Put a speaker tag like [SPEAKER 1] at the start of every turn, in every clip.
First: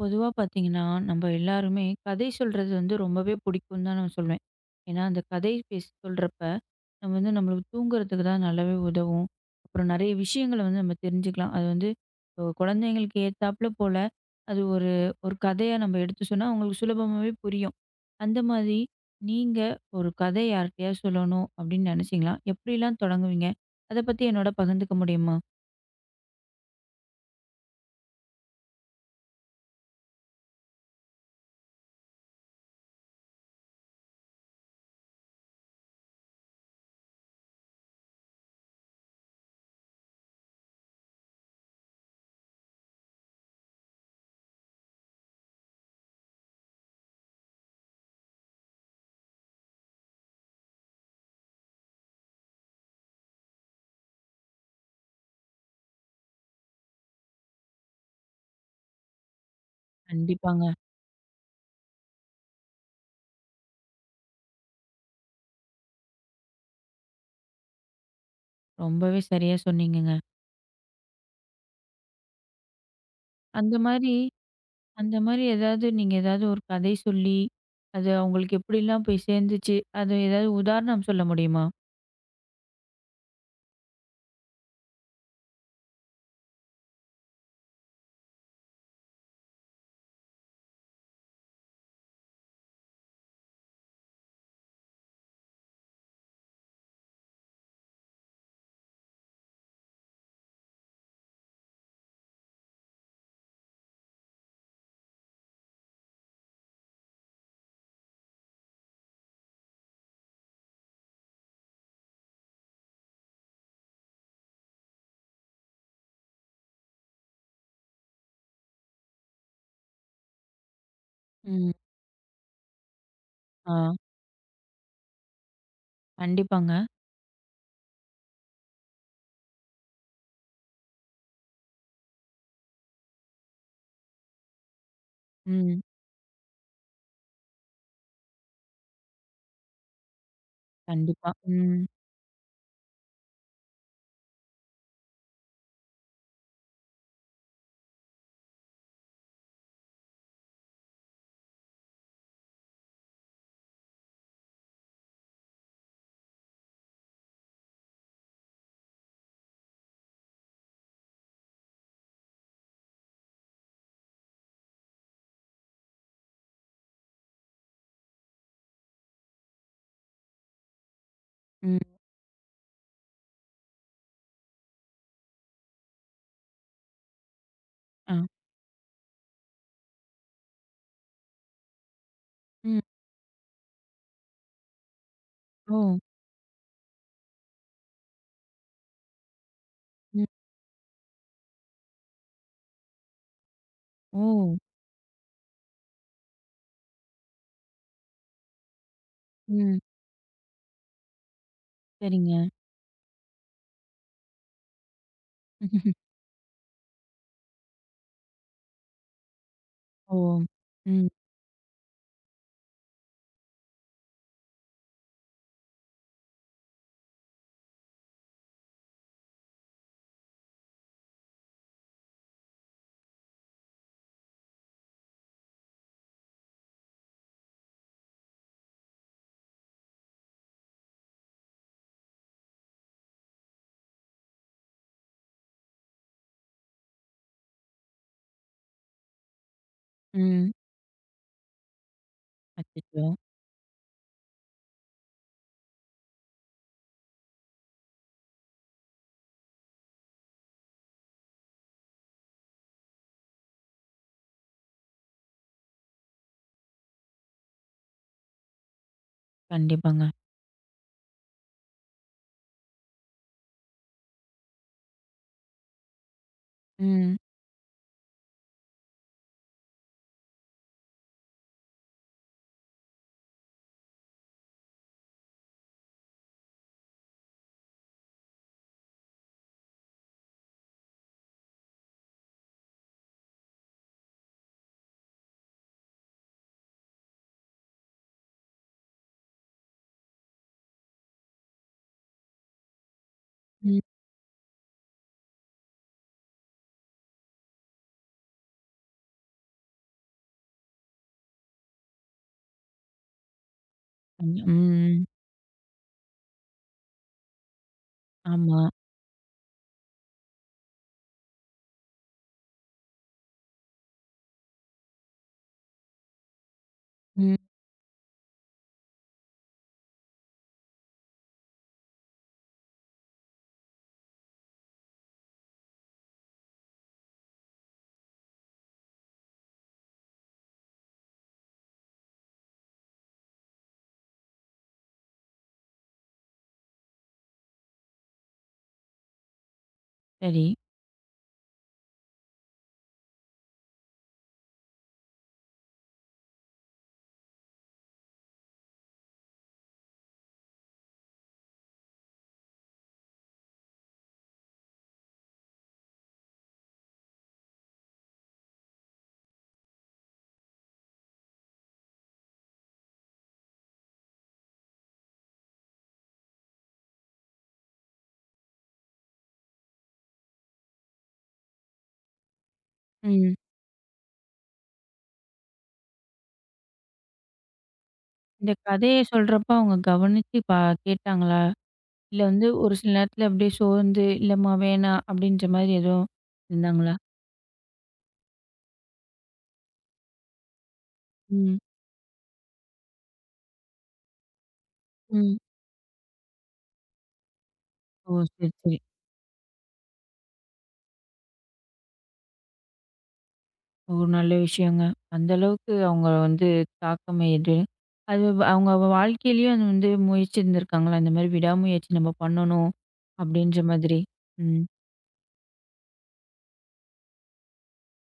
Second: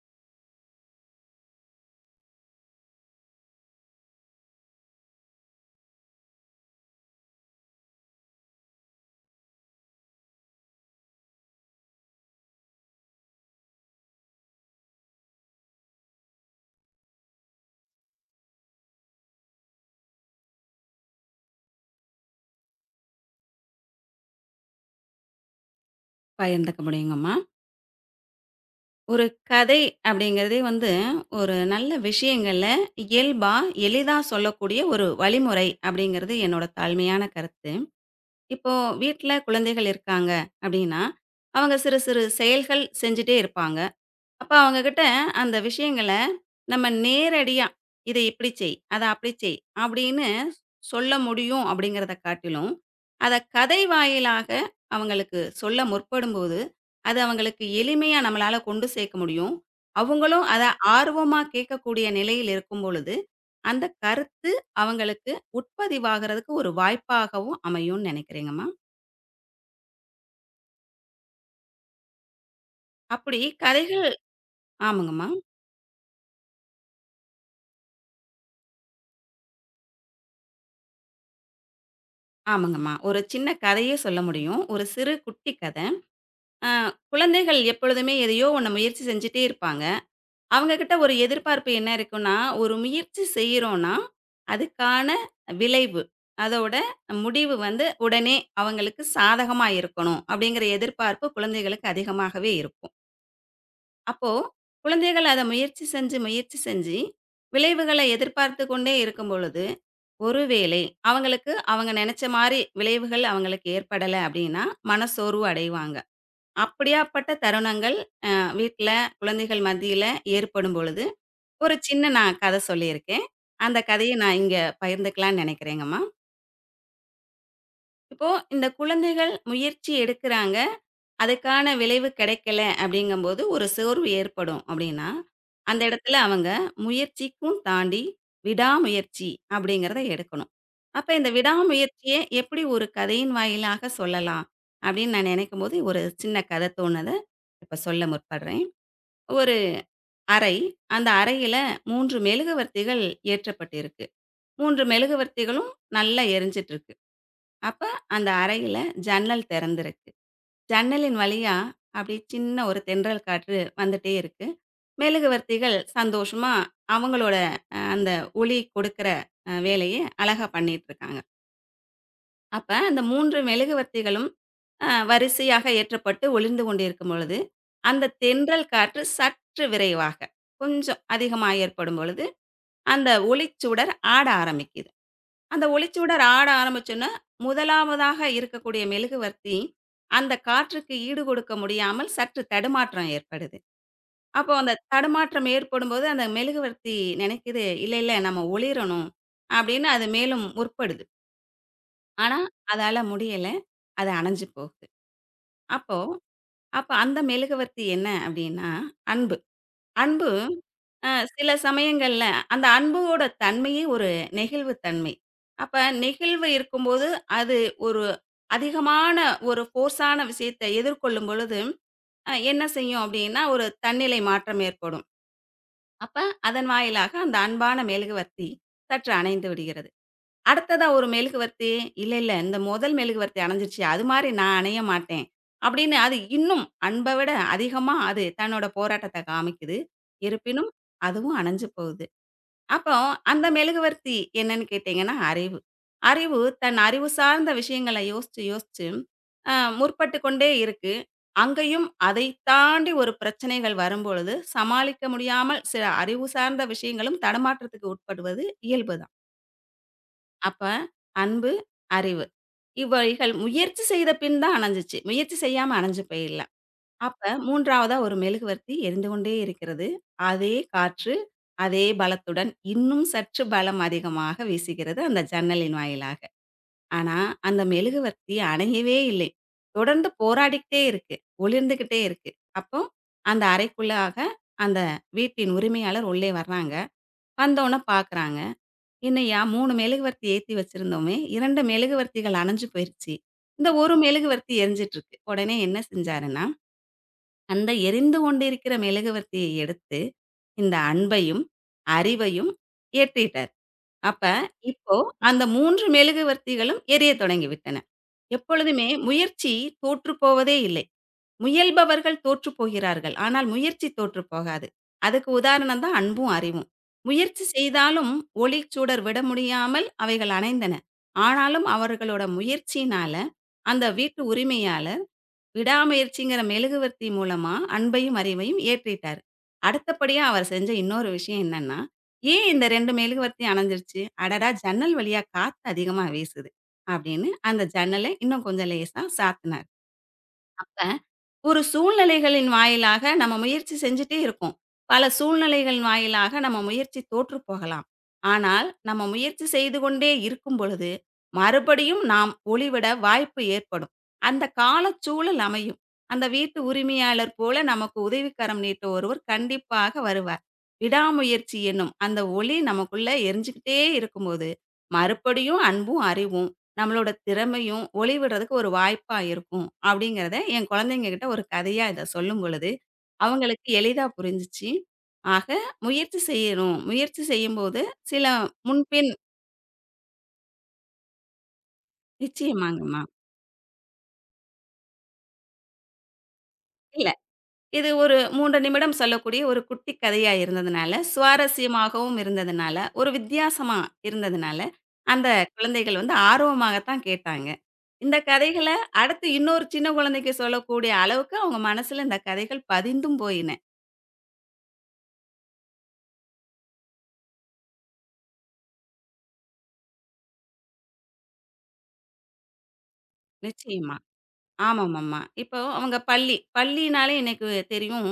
[SPEAKER 1] பொதுவா பார்த்தீங்கன்னா, நம்ம எல்லாருமே கதை சொல்றது வந்து ரொம்பவே பிடிக்கும்னு தான் நான் சொல்வேன். ஏன்னா, அந்த கதை பேசி சொல்றப்ப, நம்ம வந்து நம்மளுக்கு தூங்குறதுக்கு தான் நல்லாவே உதவும். அப்புறம் நெறைய விஷயங்கள வந்து நம்ம தெரிஞ்சுக்கலாம். அது வந்து இப்போ குழந்தைங்களுக்கு ஏத்தாப்ல போல, அது ஒரு ஒரு கதையா நம்ம எடுத்து சொன்னா, அவங்களுக்கு சுலபமாவே புரியும். அந்த மாதிரி நீங்க ஒரு கதை யார்ட்டயாவது சொல்லணும் அப்படின்னு நெனைச்சீங்களா? எப்படிலாம் தொடங்குவீங்க? அத பத்தி என்னோட பகிர்ந்துக்க முடியுமா?
[SPEAKER 2] பகிர்ந்துக்க முடியுங்கம்மா. ஒரு கதை அப்படிங்கிறதே வந்து, ஒரு நல்ல விஷயங்கள இயல்பா, எளிதா சொல்லக்கூடிய ஒரு வழிமுறை அப்படிங்கிறது என்னோட தாழ்மையான கருத்து. இப்போ வீட்ல குழந்தைகள் இருக்காங்க அப்படின்னா, அவங்க சிறு சிறு செயல்கள் செஞ்சுட்டே இருப்பாங்க. அப்ப அவங்க கிட்ட அந்த விஷயங்கள நம்ம நேரடியா, "இத இப்படி செய், அத அப்படி செய்" அப்படின்னு சொல்ல முடியும் அப்படிங்கிறத காட்டிலும், அத கதை வாயிலாக அவங்களுக்கு சொல்ல முற்படும்போது, அது அவங்களுக்கு எளிமையா நம்மளால கொண்டு சேர்க்க முடியும். அவங்களும் அத
[SPEAKER 1] கண்டிப்பாங்க.
[SPEAKER 2] ஆர்வமா கேட்கக்கூடிய நிலையில் இருக்கும் பொழுது, அந்த கருத்து அவங்களுக்கு உட்பதிவாகுறதுக்கு ஒரு வாய்ப்பாகவும் அமையும்னு நினைக்கிறேங்கம்மா.
[SPEAKER 1] ரொம்பவே சரியா சொன்னீங்கங்க.
[SPEAKER 2] அப்படி
[SPEAKER 1] அந்த
[SPEAKER 2] கதைகள்
[SPEAKER 1] மாரி அந்த
[SPEAKER 2] ஆமாங்கம்மா,
[SPEAKER 1] மாரி நீங்க ஏதாவது ஒரு கதை சொல்லி, அது அவங்களுக்கு எப்படிலாம் போய் சேர்ந்துச்சு, அது ஏதாவது உதாரணம் சொல்ல முடியுமா?
[SPEAKER 2] ஆமாங்கம்மா. ஒரு சின்ன கதையே சொல்ல முடியும். ஒரு சிறு குட்டி கத. ஆ, குழந்தைகள் எப்பொழுதுமே எதையோ ஒண்ண முயற்சி செஞ்சுட்டே இருப்பாங்க. அவங்க கிட்ட ஒரு எதிர்பார்ப்பு என்ன இருக்கும்னா, ஒரு முயற்சி செய்றோம்னா, அதுக்கான விளைவு, அதோட முடிவு வந்து உடனே அவங்களுக்கு சாதகமா இருக்கணும். அப்படிங்கிற எதிர்பார்ப்பு குழந்தைகளுக்கு அதிகமாகவே இருக்கும். அப்போ குழந்தைகள் அத முயற்சி செஞ்சு, முயற்சி செஞ்சு விளைவுகள எதிர்பார்த்துக் கொண்டே இருக்கும் பொழுது, ஒருவேளை அவங்களுக்கு அவங்க நெனச்ச மாரி விளைவுகள் அவங்களுக்கு ஏற்படல அப்படின்னா, மனச்சோர்வு அடைவாங்க. அப்படியாப்பட்ட தருணங்கள் வீட்ல குழந்தைகள் மத்தியில ஏற்படும் பொழுது,
[SPEAKER 1] ம்.
[SPEAKER 2] ஒரு சின்ன நான் கத சொல்லியிருக்கேன்.
[SPEAKER 1] ஆ.
[SPEAKER 2] அந்த கதைய நான் இங்க பகிர்ந்துக்கலான்னு நெனைக்கிறேங்கம்மா.
[SPEAKER 1] கண்டிப்பாங்க.
[SPEAKER 2] இப்போ இந்த குழந்தைகள் முயற்சி எடுக்குறாங்க, அதுக்கான விளைவு கிடைக்கல அப்படிங்கும்போது ஒரு சோர்வு ஏற்படும் அப்படின்னா,
[SPEAKER 1] ம்.
[SPEAKER 2] அந்த இடத்துல அவங்க முயற்சிக்கும் தாண்டி விடாமுயற்சி அப்படிங்கிறத எடுக்கணும். அப்ப இந்த
[SPEAKER 1] கண்டிப்பா. ம்.
[SPEAKER 2] விடாமுயற்சிய எப்படி ஒரு கதையின் வாயிலாக சொல்லலாம் அப்படின்னு நான் நெனைக்கும்போது, ஒரு சின்ன கத தோணுது. இப்ப சொல்ல முற்படுறேன். ஒரு அறை. அந்த அறையில 3 மெழுகுவர்த்திகள் ஏற்றப்பட்டிருக்கு. 3 மெழுகுவர்த்திகளும் நல்லா எரிஞ்சிட்டுருக்கு. அப்ப அந்த அறையில ஜன்னல் தெறந்திருக்கு. ஜன்னலின் வழியா அப்படியே சின்ன ஒரு தென்றல் காற்று வந்துட்டே இருக்கு. மெழுகுவர்த்திகள் சந்தோஷமா அவங்களோட அந்த ஒளி கொடுக்கிற வேலைய அழகா பண்ணிட்டுருக்காங்க.
[SPEAKER 1] ம்.
[SPEAKER 2] அப்ப அந்த 3 மெழுகுவர்த்திகளும் வரிசையாக ஏற்றப்பட்டு ஒளிர்ந்து கொண்டிருக்கும் பொழுது, அந்த
[SPEAKER 1] ஆ.
[SPEAKER 2] தென்றல் காற்று சற்று விரைவாக, கொஞ்சம் அதிகமா ஏற்படும் பொழுது
[SPEAKER 1] ம்.
[SPEAKER 2] அந்த ஒளிச்சுடர் ஆட ஆரம்பிக்குது. அந்த
[SPEAKER 1] ஓ!
[SPEAKER 2] ஒளிச்சுடர் ஆட ஆரம்பிச்சோன, முதலாவதாக இருக்கக்கூடிய மெழுகுவர்த்தி,
[SPEAKER 1] ம்.
[SPEAKER 2] அந்த காற்றுக்கு ஈடு கொடுக்க முடியாமல் சற்று தடுமாற்றம் ஏற்படுது.
[SPEAKER 1] ஓ!
[SPEAKER 2] அப்போ அந்த தடுமாற்றம் ஏற்படும்போது, அந்த மெழுகுவர்த்தி நினைக்குது, "இல்ல, இல்ல நம்ம ஒளிரணும்"
[SPEAKER 1] ம்.
[SPEAKER 2] அப்படின்னு அது மேலும் முற்படுது.
[SPEAKER 1] சரிங்க.
[SPEAKER 2] ஆனா, அதால முடியல. அது அணைஞ்சு போகுது. அப்போ அப்ப அந்த மெழுகுவர்த்தி என்ன அப்படின்னா, அன்பு.
[SPEAKER 1] ஓ!
[SPEAKER 2] அன்பு
[SPEAKER 1] ம்.
[SPEAKER 2] சில சமயங்கள்ல அந்த அன்போட தன்மையே ஒரு நெகிழ்வு தன்மை. அப்ப நெகிழ்வு இருக்கும்போது, அது ஒரு அதிகமான ஒரு ஃபோர்ஸான விஷயத்த எதிர்கொள்ளும் பொழுது, என்ன செய்யும் அப்படின்னா, ஒரு தன்னிலை மாற்றம் ஏற்படும். அப்ப அதன் வாயிலாக அந்த அன்பான மெழுகுவர்த்தி சற்று அணைந்து விடுகிறது. அடுத்ததா ஒரு மெழுகுவர்த்தி, "இல்ல, இல்ல இந்த முதல் மெழுகுவர்த்தி அணைஞ்சிருச்சு. அது மாரி நான் அணைய மாட்டேன்." அப்படின்னு அது இன்னும் அன்ப விட அதிகமா அது தன்னோட போராட்டத்த காமிக்குது.
[SPEAKER 1] ம்.
[SPEAKER 2] இருப்பினும் அதுவும் அணைஞ்சு போகுது. அப்போ
[SPEAKER 1] அச்சச்சோ!
[SPEAKER 2] அந்த மெழுகுவர்த்தி என்னன்னு கேட்டீங்கன்னா, அறிவு. அறிவு தன் அறிவு சார்ந்த விஷயங்கள யோசிச்சு, யோசிச்சு அ முற்பட்டு கொண்டே இருக்கு. அங்கேயும் அதை தாண்டி ஒரு பிரச்சனைகள் வரும்பொழுது, சமாளிக்க முடியாமல் சில அறிவு சார்ந்த விஷயங்களும் தடுமாற்றத்துக்கு உட்படுவது இயல்பு தான்.
[SPEAKER 1] கண்டிப்பாங்க.
[SPEAKER 2] அப்ப அன்பு, அறிவு இவைகள் முயற்சி செய்த பின் தான் அணைஞ்சுச்சு. முயற்சி செய்யாம அணைஞ்சு போயிடல.
[SPEAKER 1] ம்.
[SPEAKER 2] அப்ப 3வதா ஒரு மெழுகுவர்த்தி எரிந்து கொண்டே இருக்கிறது. அதே காற்று, அதே பலத்துடன் இன்னும் சற்று பலம் அதிகமாக வீசுகிறது அந்த ஜன்னலின் வாயிலாக. ஆனா, அந்த மெழுகுவர்த்தி அணையவே இல்லை. தொடர்ந்து போராடிக்கிட்டே இருக்கு. ஒளிர்ந்துகிட்டே இருக்கு. அப்போ அந்த அறைக்குள்ளாக அந்த வீட்டின் உரிமையாளர் உள்ளே வர்றாங்க. வந்தோன பார்க்குறாங்க. "என்னய்யா 3 மெழுகுவர்த்தி ஏத்தி வச்சிருந்தோமே, 2 மெழுகுவர்த்திகள் அணைஞ்சு போயிருச்சு. இந்த
[SPEAKER 1] ம்.
[SPEAKER 2] ஒரு மெழுகுவர்த்தி எரிஞ்சிட்டு இருக்கு." உடனே என்ன செஞ்சாருன்னா அந்த எரிந்து கொண்டிருக்கிற மெழுகுவர்த்தியை எடுத்து, இந்த அன்பையும், அறிவையும் ஏற்றிட்டார். அப்ப
[SPEAKER 1] ம்.
[SPEAKER 2] இப்போ
[SPEAKER 1] ம்.
[SPEAKER 2] அந்த 3 மெழுகுவர்த்திகளும் எரியத் தொடங்கிவிட்டன.
[SPEAKER 1] ஆமா.
[SPEAKER 2] எப்பொழுதுமே முயற்சி தோற்றுப் போவதே இல்லை. முயல்பவர்கள் தோற்றுப் போகிறார்கள். ஆனால் முயற்சி தோற்றுப் போகாது. அதுக்கு உதாரணம் தான் அன்பும், அறிவும்.
[SPEAKER 1] ம்.
[SPEAKER 2] முயற்சி செய்தாலும் ஒளிச்சுடர் விட முடியாமல் அவைகள் அணைந்தன. ஆனாலும் அவர்களோட முயற்சியினால, அந்த வீட்டு உரிமையால விடாமுயற்சிங்கிற மெழுகுவர்த்தி மூலமா அன்பையும், அறிவையும் ஏற்றிட்டாரு. அடுத்தபடியா அவர் செஞ்ச இன்னொரு விஷயம் என்னன்னா, ஏன் இந்த 2 மெழுகுவர்த்தி அணைஞ்சிருச்சு? அடடா! ஜன்னல் வழியா காத்து அதிகமா வீசுது. அப்படின்னு அந்த ஜன்னல இன்னும் கொஞ்சம் லேசா சாத்துனாரு.
[SPEAKER 1] சரி.
[SPEAKER 2] அப்ப ஒரு சூழ்நிலைகளின் வாயிலாக நம்ம முயற்சி செஞ்சுட்டே இருக்கோம். பல சூழ்நிலைகள் வாயிலாக நம்ம முயற்சி தோற்று போகலாம். ஆனால், நம்ம முயற்சி செய்து கொண்டே இருக்கும் பொழுது, மறுபடியும் நாம் ஒளிவிட வாய்ப்பு ஏற்படும். அந்த காலச்சூழல் அமையும். அந்த வீட்டு உரிமையாளர் போல நமக்கு உதவிக்கரம் நீட்ட ஒருவர் கண்டிப்பாக வருவார். விடாமுயற்சி என்னும் அந்த ஒளி நமக்குள்ள எரிஞ்சுகிட்டே இருக்கும்போது, மறுபடியும் அன்பும், அறிவும் நம்மளோட திறமையும் ஒளிவிடுறதுக்கு ஒரு வாய்ப்பா இருக்கும் அப்படிங்கிறத என் குழந்தைங்க கிட்ட ஒரு கதையா இதை சொல்லும் பொழுது
[SPEAKER 1] ம்.
[SPEAKER 2] அவங்களுக்கு எளிதா புரிஞ்சிச்சு. ஆக முயற்சி செய்யணும். முயற்சி செய்யும்போது சில
[SPEAKER 1] இந்த கதைய
[SPEAKER 2] முன்பின்
[SPEAKER 1] சொல்றப்ப அவங்க கவனிச்சு கேட்டாங்களா? இல்ல வந்து ஒரு சில
[SPEAKER 2] நிச்சயமாங்கம்மா.
[SPEAKER 1] நேரத்துல அப்படியே சோர்ந்து, "இல்லம்மா வேணாம்" அப்படின்ற மாரி எதுவும் இருந்தாங்களா?
[SPEAKER 2] இல்ல. இது ஒரு 3 நிமிடம் சொல்லக்கூடிய ஒரு குட்டி கதையா இருந்ததுனால,
[SPEAKER 1] ம்,
[SPEAKER 2] சுவாரஸ்யமாகவும் இருந்ததுனால, ஒரு வித்தியாசமா இருந்ததுனால, அந்த
[SPEAKER 1] ம்.
[SPEAKER 2] குழந்தைகள் வந்து ஆர்வமாகத்தான் கேட்டாங்க.
[SPEAKER 1] ஓ!
[SPEAKER 2] இந்த
[SPEAKER 1] சரி,
[SPEAKER 2] கதைகள
[SPEAKER 1] சரி.
[SPEAKER 2] அடுத்து இன்னொரு சின்ன குழந்தைக்கு சொல்லக்கூடிய அளவுக்கு அவங்க மனசுல இந்த கதைகள் பதிந்தும் போயின.
[SPEAKER 1] ஒரு நல்ல விஷயங்க. அந்த அளவுக்கு அவங்க வந்து தாக்கம் எது அவங்க வாழ்க்கையிலயும் அது வந்து முயற்சி இருந்திருக்காங்களா? இந்த மாரி விடாமுயற்சி நம்ம பண்ணணும் அப்படின்ற
[SPEAKER 2] நிச்சயமா.
[SPEAKER 1] மாதிரி. ம்.
[SPEAKER 2] ஆமாமாமா. இப்போ அவங்க பள்ளி. பள்ளினாலே எனக்கு தெரியும்.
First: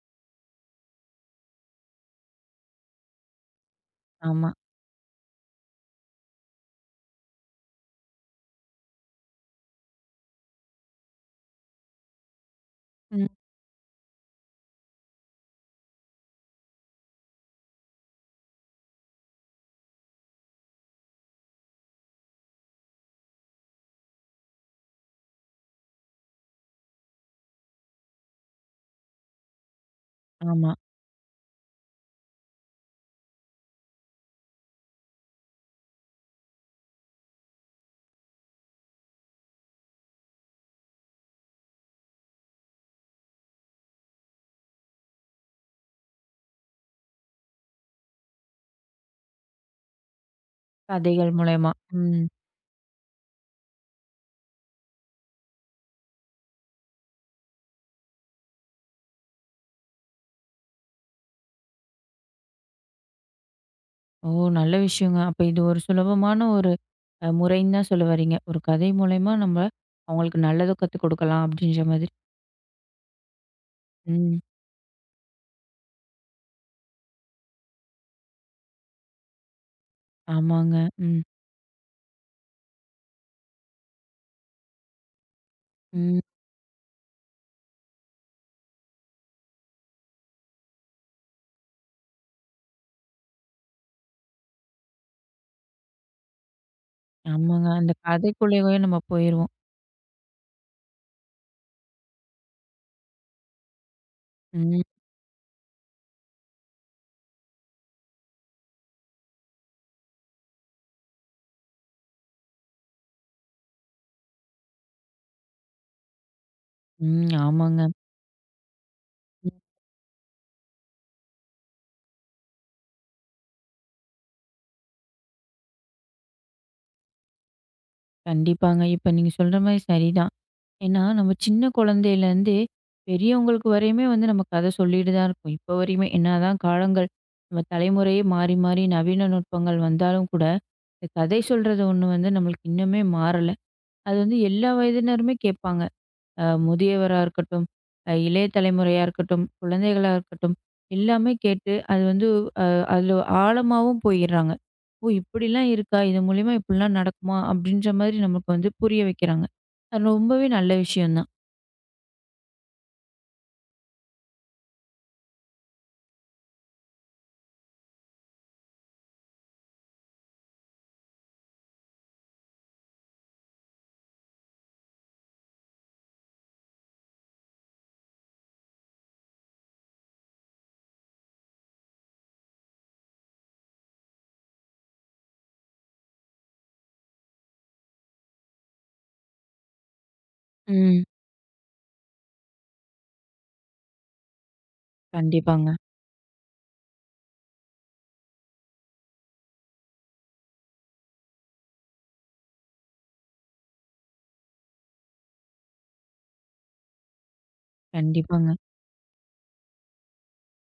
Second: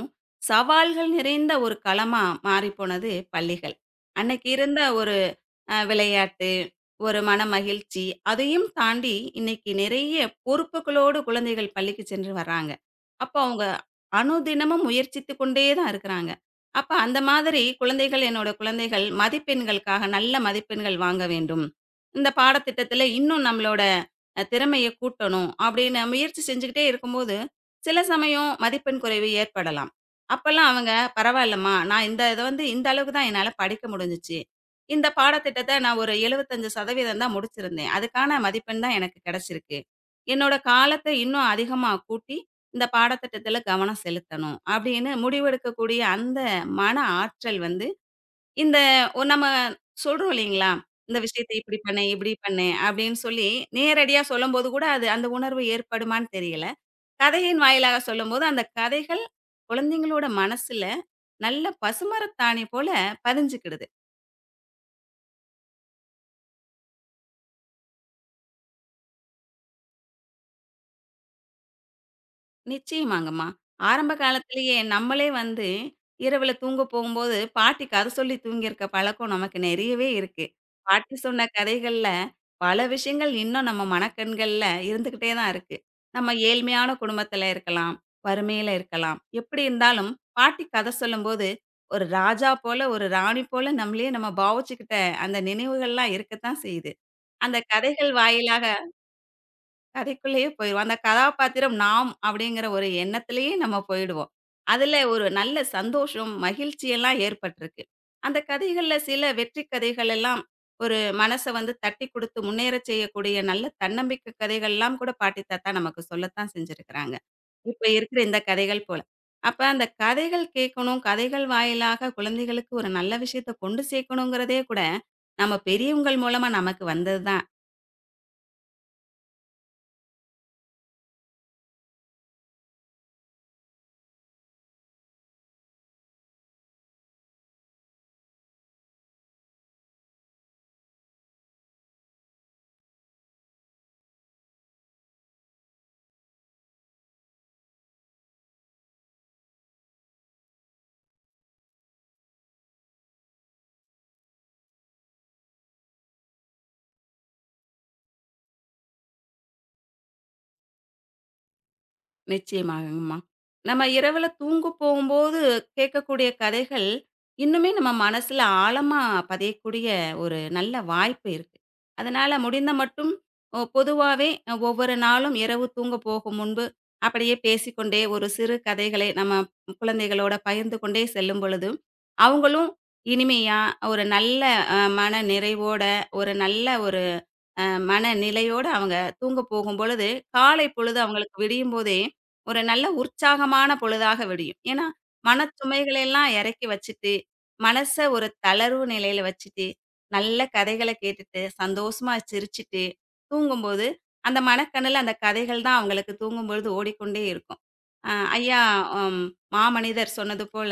[SPEAKER 2] சவால்கள் நிறைந்த ஒரு களமா மாறிப்போனது பள்ளிகள். அன்னைக்கு
[SPEAKER 1] ஆமா.
[SPEAKER 2] இருந்த ஒரு விளையாட்டு, ஒரு மனமகிழ்ச்சி. அதையும் தாண்டி இன்னைக்கு நிறைய பொறுப்புகளோடு குழந்தைகள் பள்ளிக்கு சென்று வர்றாங்க.
[SPEAKER 1] ம்.
[SPEAKER 2] அப்போ அவங்க அனுதினமும் முயற்சித்து கொண்டே தான் இருக்கிறாங்க. அப்ப அந்த மாதிரி குழந்தைகள் என்னோட குழந்தைகள் மதிப்பெண்களுக்காக நல்ல மதிப்பெண்கள் வாங்க வேண்டும். இந்த பாடத்திட்டத்தில இன்னும் நம்மளோட திறமைய கூட்டணும் அப்படின்னு முயற்சி செஞ்சுக்கிட்டே இருக்கும்போது, சில சமயம் மதிப்பெண் குறைவு ஏற்படலாம். அப்பல்லாம்
[SPEAKER 1] ஆமா.
[SPEAKER 2] அவங்க பரவாயில்லம்மா நான் இந்த இத வந்து இந்த அளவுக்கு தான் என்னால படிக்க முடிஞ்சுச்சு. இந்த பாடத்திட்டத்த நான் ஒரு 75% தான் முடிச்சிருந்தேன். அதுக்கான மதிப்பெண் தான் எனக்கு கிடைச்சிருக்கு. என்னோட காலத்த இன்னும் அதிகமா கூட்டி, இந்த பாடத்திட்டத்தில கவனம் செலுத்தணும். அப்படின்னு முடிவெடுக்கக்கூடிய அந்த மன ஆற்றல் வந்து, இந்த நம்ம சொல்றோம் இல்லைங்களா? இந்த
[SPEAKER 1] கதைகள்
[SPEAKER 2] விஷயத்த
[SPEAKER 1] மூலியமா.
[SPEAKER 2] இப்படி பண்ணு,
[SPEAKER 1] ம்.
[SPEAKER 2] இப்படி பண்ணு அப்படின்னு சொல்லி நேரடியா சொல்லும்போது கூட அது அந்த உணர்வு ஏற்படுமான்னு தெரியல. கதையின் வாயிலாக சொல்லும்போது அந்த கதைகள் குழந்தைங்களோட மனசுல நல்ல பசுமரத்தாணி போல பதிஞ்சுக்கிடுது.
[SPEAKER 1] ஓ! நல்ல விஷயங்க. அப்ப இது ஒரு சுலபமான ஒரு முறைன்னு தான் சொல்ல வர்றீங்க. ஒரு கதை மூலியமா நம்ம அவங்களுக்கு நல்லத கத்துக் குடுக்கலாம் அப்படின்ற மாதிரி.
[SPEAKER 2] நிச்சயமாங்கம்மா. ஆரம்ப
[SPEAKER 1] ம்.
[SPEAKER 2] காலத்திலேயே நம்மளே வந்து இரவுல தூங்க போகும்போது, பாட்டி கதை சொல்லி தூங்கியிருக்க பழக்கம் நமக்கு நெறையவே இருக்கு.
[SPEAKER 1] ஆமாங்க.
[SPEAKER 2] பாட்டி
[SPEAKER 1] ம்.
[SPEAKER 2] சொன்ன கதைகள்ல பல விஷயங்கள் இன்னும் நம்ம மனக்கண்கள்ல இருந்துகிட்டே தான் இருக்கு.
[SPEAKER 1] ம்.
[SPEAKER 2] நம்ம ஏழ்மையான குடும்பத்தில இருக்கலாம், வறுமையில இருக்கலாம். எப்படி இருந்தாலும் பாட்டி கதை சொல்லும்போது, ஒரு ராஜா போல, ஒரு ராணி போல நம்மளயே நம்ம பாவிச்சுக்கிட்ட அந்த நினைவுகள்லாம் இருக்கத்தான் செய்யுது. அந்த
[SPEAKER 1] ஆமாங்க. அந்த
[SPEAKER 2] கதைகள் வாயிலாக
[SPEAKER 1] கதைக்குள்ளேயே நம்ம போயிருவோம்.
[SPEAKER 2] கதைக்குள்ளேயே போயிருவோம். அந்த கதாபாத்திரம் நாம் அப்படிங்கிற ஒரு எண்ணத்திலேயே நம்ம போயிடுவோம்.
[SPEAKER 1] ம்.
[SPEAKER 2] அதுல ஒரு நல்ல சந்தோஷம், மகிழ்ச்சி எல்லாம் ஏற்பட்டிருக்கு. அந்த கதைகள்ல சில வெற்றி கதைகள் எல்லாம் ஒரு மனச வந்து தட்டி குடுத்து முன்னேற செய்யக்கூடிய நல்ல தன்னம்பிக்கை கதைகள்லாம் கூட பாட்டி, தாத்தா நமக்கு சொல்லத்தான் செஞ்சிருக்கிறாங்க.
[SPEAKER 1] ம்.
[SPEAKER 2] இப்ப
[SPEAKER 1] ஆமாங்க.
[SPEAKER 2] இருக்கிற இந்த கதைகள் போல.
[SPEAKER 1] ம்.
[SPEAKER 2] அப்ப அந்த கதைகள் கேட்கணும், கதைகள் வாயிலாக குழந்தைகளுக்கு ஒரு நல்ல விஷயத்த கொண்டு சேர்க்கணுங்கிறதே கூட, நம்ம பெரியவங்கள் மூலமா நமக்கு வந்தது தான்.
[SPEAKER 1] கண்டிப்பாங்க. இப்ப நீங்க சொல்ற மாரி சரிதான். ஏன்னா, நம்ம சின்ன குழந்தையிலேருந்து பெரியவங்களுக்கு வரையுமே வந்து நம்ம கதை சொல்லிட்டு தான் இருக்கோம். இப்போ வரையுமே. என்னதான் காலங்கள் நம்ம தலைமுறையே மாறி, மாறி நவீன நுட்பங்கள் வந்தாலும் கூட, இந்த கதை சொல்றது ஒண்ணு வந்து நம்மளுக்கு இன்னுமே மாறல. அது வந்து எல்லா வயதினருமே கேட்பாங்க. முதியவரா இருக்கட்டும், இளைய தலைமுறையா இருக்கட்டும், குழந்தைகளா இருக்கட்டும், எல்லாமே கேட்டு அது வந்து அ அதில ஆழமாவும் போயிர்றாங்க. ஓ! இப்படிலாம் இருக்கா? இது மூலியமா இப்படிலாம் நடக்குமா? அப்படின்ற மாதிரி நமக்கு வந்து புரிய வைக்கிறாங்க. அது ரொம்பவே நல்ல விஷயம் தான்.
[SPEAKER 2] நிச்சயமாகங்கம்மா. நம்ம இரவுல தூங்க போகும்போது கேட்கக்கூடிய கதைகள், இன்னுமே நம்ம மனசுல ஆழமா பதியக்கூடிய ஒரு நல்ல வாய்ப்பு இருக்கு. அதனால முடிந்த மட்டும் பொதுவாவே ஒவ்வொரு நாளும் இரவு தூங்க போகும் முன்பு, அப்படியே பேசிக்கொண்டே ஒரு சிறு கதைகளை நம்ம குழந்தைகளோட பகிர்ந்து கொண்டே செல்லும் பொழுது, அவங்களும் இனிமையா ஒரு நல்ல மன நிறைவோட, ஒரு நல்ல ஒரு அ மனநிலையோட அவங்க தூங்க போகும்பொழுது, காலை பொழுது
[SPEAKER 1] ம்.
[SPEAKER 2] அவங்களுக்கு விடியும்போதே, ஒரு நல்ல உற்சாகமான பொழுதாக விடியும். ஏன்னா,
[SPEAKER 1] கண்டிப்பாங்க,
[SPEAKER 2] மனச்சுமைகளை எல்லாம் இறக்கி வச்சுட்டு, மனச ஒரு தளர்வு நிலையில வச்சுட்டு, நல்ல கதைகள கேட்டுட்டு, சந்தோஷமா சிரிச்சுட்டு, தூங்கும்போது, அந்த மனக்கண்ணுல அந்த கதைகள் தான் அவங்களுக்கு தூங்கும்பொழுது ஓடிக்கொண்டே இருக்கும். அ
[SPEAKER 1] கண்டிப்பாங்க.
[SPEAKER 2] ஐயா அம் மாமனிதர் சொன்னது போல,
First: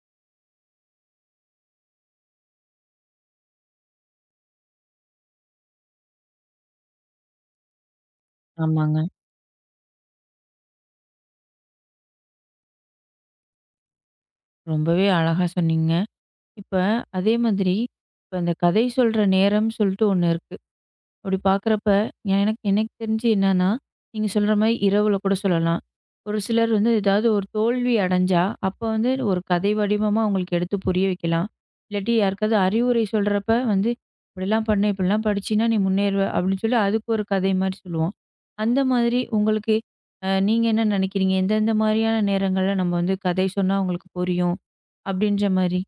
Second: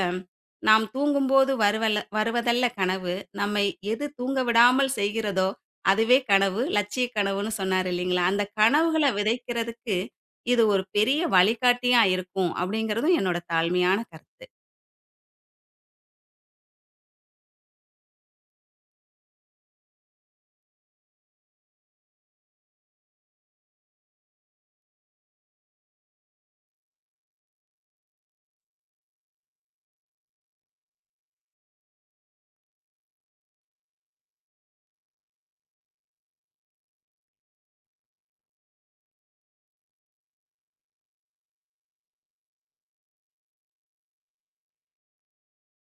[SPEAKER 2] "நாம் தூங்கும்போது வருவல்ல வருவதல்ல கனவு, நம்மை எது தூங்க விடாமல் செய்கிறதோ அதுவே கனவு, லட்சிய கனவுன்னு சொன்னாரு இல்லீங்களா? அந்த கனவுகள
[SPEAKER 1] ஆமாங்க.
[SPEAKER 2] விதைக்கிறதுக்கு, இது ஒரு பெரிய வழிகாட்டியா இருக்கும் அப்படிங்கிறதும் என்னோட தாழ்மையான கருத்து.
[SPEAKER 1] ரொம்பவே அழகா சொன்னீங்க. இப்ப அதே மாதிரி இப்ப இந்த கதை சொல்ற நேரம்னு சொல்லிட்டு ஒண்ணு இருக்கு. அப்படி பார்க்குறப்ப, எனக்கு எனக்கு தெரிஞ்சு என்னன்னா, நீங்க சொல்ற மாரி இரவுல கூட சொல்லலாம். ஒரு சிலர் வந்து ஏதாவது ஒரு தோல்வி அடைஞ்சா, அப்ப வந்து ஒரு கதை வடிவமா அவங்களுக்கு எடுத்து புரிய வைக்கலாம். இல்லாட்டி யாருக்காவது அறிவுரை சொல்றப்ப வந்து, "இப்படிலாம் பண்ணு, இப்படிலாம் படிச்சீன்னா நீ முன்னேறுவ" அப்படின்னு சொல்லி அதுக்கு ஒரு கதை மாரி சொல்லுவோம். அந்த மாதிரி உங்களுக்கு நீங்க என்ன நினைக்கிறீங்க? எந்தெந்த மாதிரியான நேரங்கள்ல நம்ம வந்து கதை சொன்னா அவங்களுக்கு புரியும்? அப்படின்ற மாரி.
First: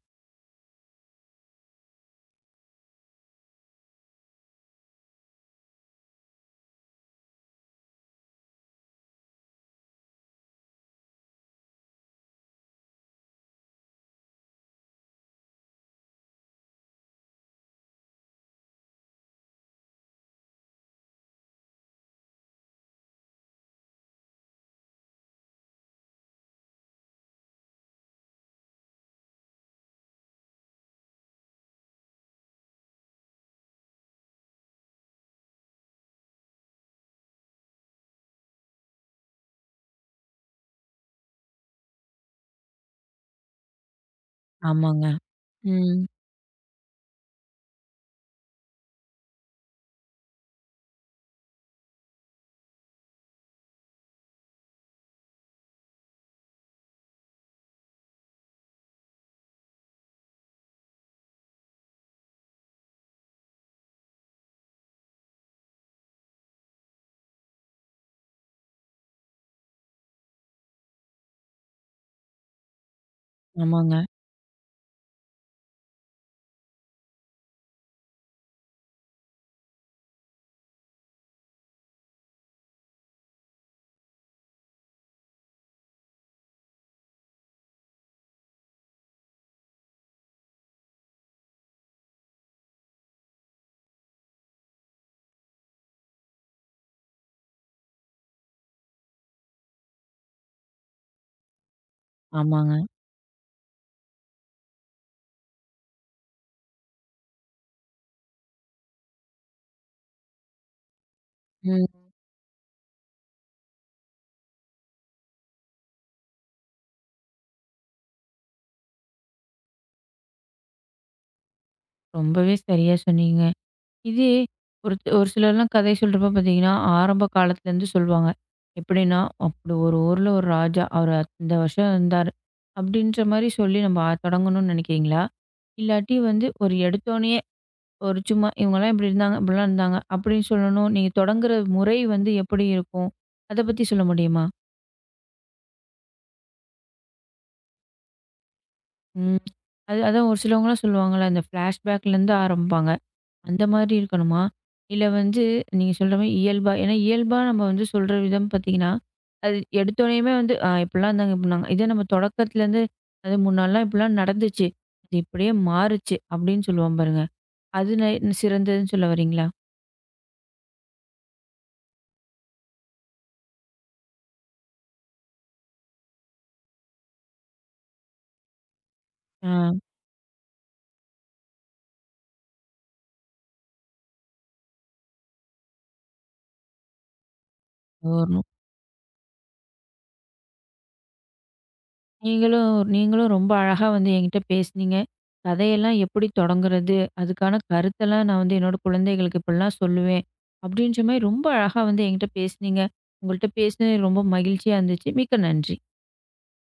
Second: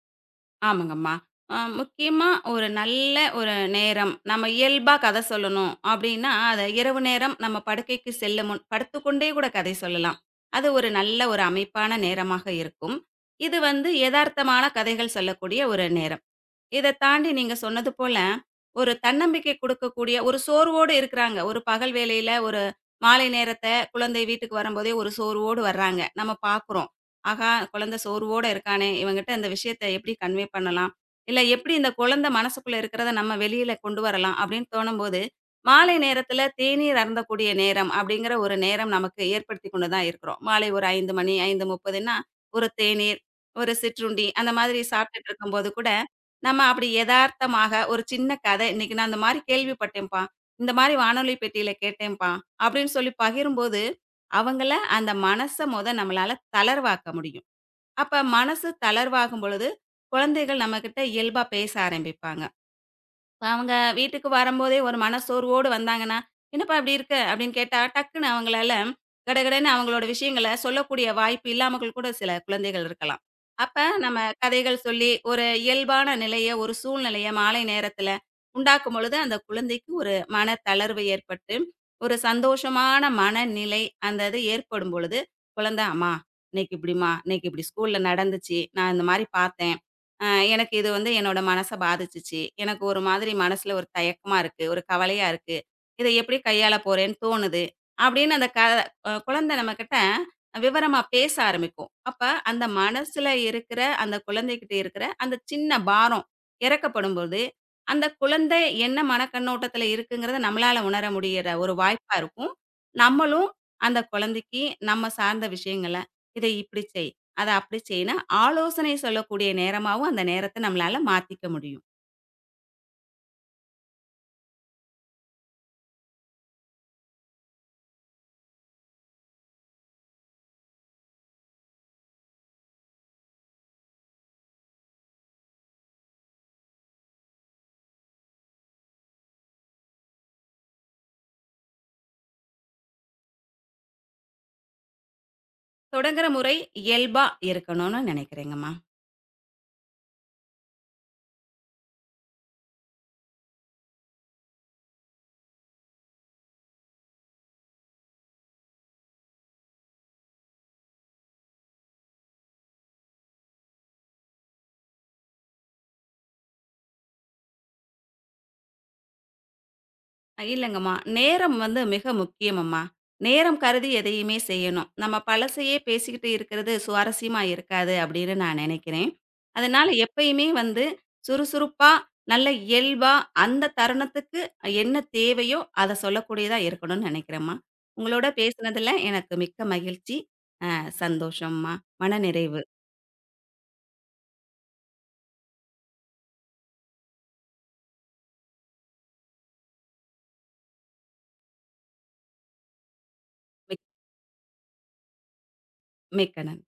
[SPEAKER 2] ஆமாங்கம்மா. முக்கியமா ஒரு நல்ல ஒரு நேரம், நம்ம இயல்பா கதை சொல்லணும் அப்படின்னா, அத இரவு நேரம் நம்ம படுக்கைக்கு செல்லும் முன் படுத்துக்கொண்டே கூட கதை சொல்லலாம். அது ஒரு நல்ல ஒரு அமைப்பான நேரமாக இருக்கும். இது வந்து எதார்த்தமான கதைகள் சொல்லக்கூடிய ஒரு நேரம். இத தாண்டி நீங்க சொன்னது போல, ஒரு தன்னம்பிக்கை குடுக்கக்கூடிய ஒரு சோர்வோடு இருக்கிறாங்க. ஒரு பகல் வேளையில ஒரு மாலை நேரத்த குழந்தை வீட்டுக்கு வரும்போதே ஒரு சோர்வோடு வர்றாங்க. நம்ம பார்க்குறோம். ஆஹா! குழந்தை சோர்வோட இருக்கானே! இவன்கிட்ட இந்த விஷயத்த எப்படி கன்வே பண்ணலாம்? இல்ல எப்படி இந்த குழந்தை மனசுக்குள்ள இருக்கிறத நம்ம வெளியில கொண்டு வரலாம்? அப்படின்னு தோணும்போது, மாலை நேரத்தில தேநீர் அருந்தக்கூடிய நேரம் அப்படிங்கிற ஒரு நேரம் நமக்கு ஏற்படுத்திக் கொண்டு தான் இருக்கிறோம். மாலை ஒரு 5:00 மணி, 5:30ன்னா ஒரு தேநீர், ஒரு சிற்றுண்டி அந்த மாதிரி
[SPEAKER 1] ஆமாங்க.
[SPEAKER 2] சாப்பிட்டுட்டு இருக்கும்போது கூட
[SPEAKER 1] ம்.
[SPEAKER 2] நம்ம அப்படி எதார்த்தமாக ஒரு சின்ன கதை, "இன்னைக்கு நான் இந்த மாரி கேள்விப்பட்டேன்ப்பா. இந்த மாரி வானொலி பெட்டியில கேட்டேன்ப்பா" அப்படின்னு சொல்லி பகிரும்போது, அவங்கள அந்த மனச மொத நம்மளால தளர்வாக்க முடியும். அப்ப மனசு தளர்வாகும் பொழுது, குழந்தைகள் நம்மகிட்ட இயல்பா பேச ஆரம்பிப்பாங்க. இப்ப அவங்க வீட்டுக்கு வரும்போதே ஒரு மனசோர்வோடு வந்தாங்கன்னா, "என்னப்பா இப்படி இருக்க?" அப்படின்னு கேட்டா, டக்குன்னு அவங்களால கடகடன்னு அவங்களோட விஷயங்கள சொல்லக்கூடிய வாய்ப்பு இல்லாமகள் கூட சில குழந்தைகள் இருக்கலாம். அப்ப
[SPEAKER 1] ஆமாங்க,
[SPEAKER 2] நம்ம கதைகள் சொல்லி ஒரு இயல்பான நிலைய, ஒரு சூழ்நிலைய மாலை நேரத்தில உண்டாக்கும் பொழுது, அந்த குழந்தைக்கு ஒரு மன தளர்வு ஏற்பட்டு, ஒரு சந்தோஷமான மனநிலை அந்த இது ஏற்படும் பொழுது, குழந்த "அம்மா, இன்னைக்கு இப்படிம்மா, இன்னைக்கு இப்படி ஸ்கூல்ல நடந்துச்சு. நான் இந்த மாரி பார்த்தேன்." அ எனக்கு இது வந்து என்னோட மனச பாதிச்சுச்சு. எனக்கு ஒரு மாதிரி மனசுல ஒரு தயக்கமா இருக்கு. ஒரு கவலையா இருக்கு. இத எப்படி கையாள போறேன்னு தோணுது. அப்படின்னு அந்த க அ குழந்தை நம்மகிட்ட விவரமா பேச ஆரம்பிக்கும். அப்ப அந்த
[SPEAKER 1] ஆமாங்க.
[SPEAKER 2] மனசுல இருக்கிற அந்த குழந்தைகிட்ட இருக்கிற அந்த சின்ன பாரம் இறக்கப்படும்போது, அந்த குழந்தை என்ன மனக்கண்ணோட்டத்துல இருக்குங்கிறத நம்மளால உணர முடியிற ஒரு
[SPEAKER 1] ம்.
[SPEAKER 2] வாய்ப்பா இருக்கும். நம்மளும் அந்த குழந்தைக்கு நம்ம சார்ந்த விஷயங்கள, இதை இப்படி செய். அத அப்படி செய்யினா, ஆலோசனை சொல்லக்கூடிய நேரமாவும் அந்த நேரத்த நம்மளால மாத்திக்க முடியும்.
[SPEAKER 1] ரொம்பவே சரியா சொன்னீங்க. இதே ஒரு ஒரு சிலர்லாம் கதை சொல்றப்ப பார்த்தீங்கன்னா, ஆரம்ப காலத்துலேருந்து சொல்லுவாங்க. எப்படின்னா, அப்படி ஒரு ஊர்ல ஒரு ராஜா, அவர் இந்த வருஷம் இருந்தாரு. அப்படின்ற மாரி சொல்லி நம்ம தொடங்கணும்னு நினைக்கிறீங்களா? இல்லாட்டி வந்து ஒரு எடுத்தோனயே ஒரு சும்மா இவங்கலாம் இப்படி இருந்தாங்க, இப்படிலாம் இருந்தாங்க அப்படின்னு சொல்லணும். நீங்க தொடங்குற முறை வந்து எப்படி இருக்கும்? அத பத்தி சொல்ல முடியுமா?
[SPEAKER 2] தொடங்குற முறை இயல்பா இருக்கணும்னு நினைக்கிறேங்கம்மா.
[SPEAKER 1] ம். அது அதான் ஒரு சிலவங்கலாம் சொல்லுவாங்கல்ல, இந்த ஃப்ளாஷ்பேக்லேருந்து ஆரம்பிப்பாங்க. அந்த மாதிரி இருக்கணுமா? இல்ல வந்து நீங்க சொல்ற மாரி இயல்பா ஏன்னா இயல்பா நம்ம வந்து சொல்ற விதம் பார்த்தீங்கன்னா, அது எடுத்தோனேயுமே வந்து ஆ இப்படிலாம் இருந்தாங்க, இப்படின்னாங்க. இதே நம்ம தொடக்கத்துலேருந்து அது முன்னாடிலாம் இப்படிலாம் நடந்துச்சு. அது இப்படியே மாறுச்சு அப்படின்னு சொல்லுவோம் பாருங்க. அது சிறந்ததுன்னு சொல்ல வரீங்களா?
[SPEAKER 2] இல்லங்கம்மா, நேரம் வந்து மிக முக்கியமம்மா. நேரம் கருதி எதையுமே செய்யணும். நம்ம பழசையே பேசிக்கிட்டு இருக்கிறது சுவாரஸ்யமா இருக்காது அப்படின்னு நான் நினைக்கிறேன். அதனால எப்பயுமே வந்து சுறுசுறுப்பா, நல்ல இயல்பா, அந்த தருணத்துக்கு என்ன தேவையோ அத சொல்லக்கூடியதா இருக்கணும்னு நினைக்கிறேன்ம்மா. உங்களோட
[SPEAKER 1] ஆ.
[SPEAKER 2] பேசினதுல எனக்கு மிக்க மகிழ்ச்சி. சந்தோஷம்மா. மனநிறைவு.
[SPEAKER 1] நீங்களும் நீங்களும் ரொம்ப அழகா வந்து என்கிட்ட பேசுனீங்க. கதையெல்லாம் எப்படி தொடங்குறது? அதுக்கான கருத்தெல்லாம் நான் வந்து என்னோட குழந்தைகளுக்கு இப்படிலாம் சொல்லுவேன். அப்படின்ற மாரி ரொம்ப அழகா வந்து என்கிட்ட பேசுனீங்க. உங்கள்ட்ட
[SPEAKER 2] మెక్
[SPEAKER 1] பேசினது ரொம்ப மகிழ்ச்சியா இருந்துச்சு. மிக்க நன்றி.
[SPEAKER 2] మెక్కనన్.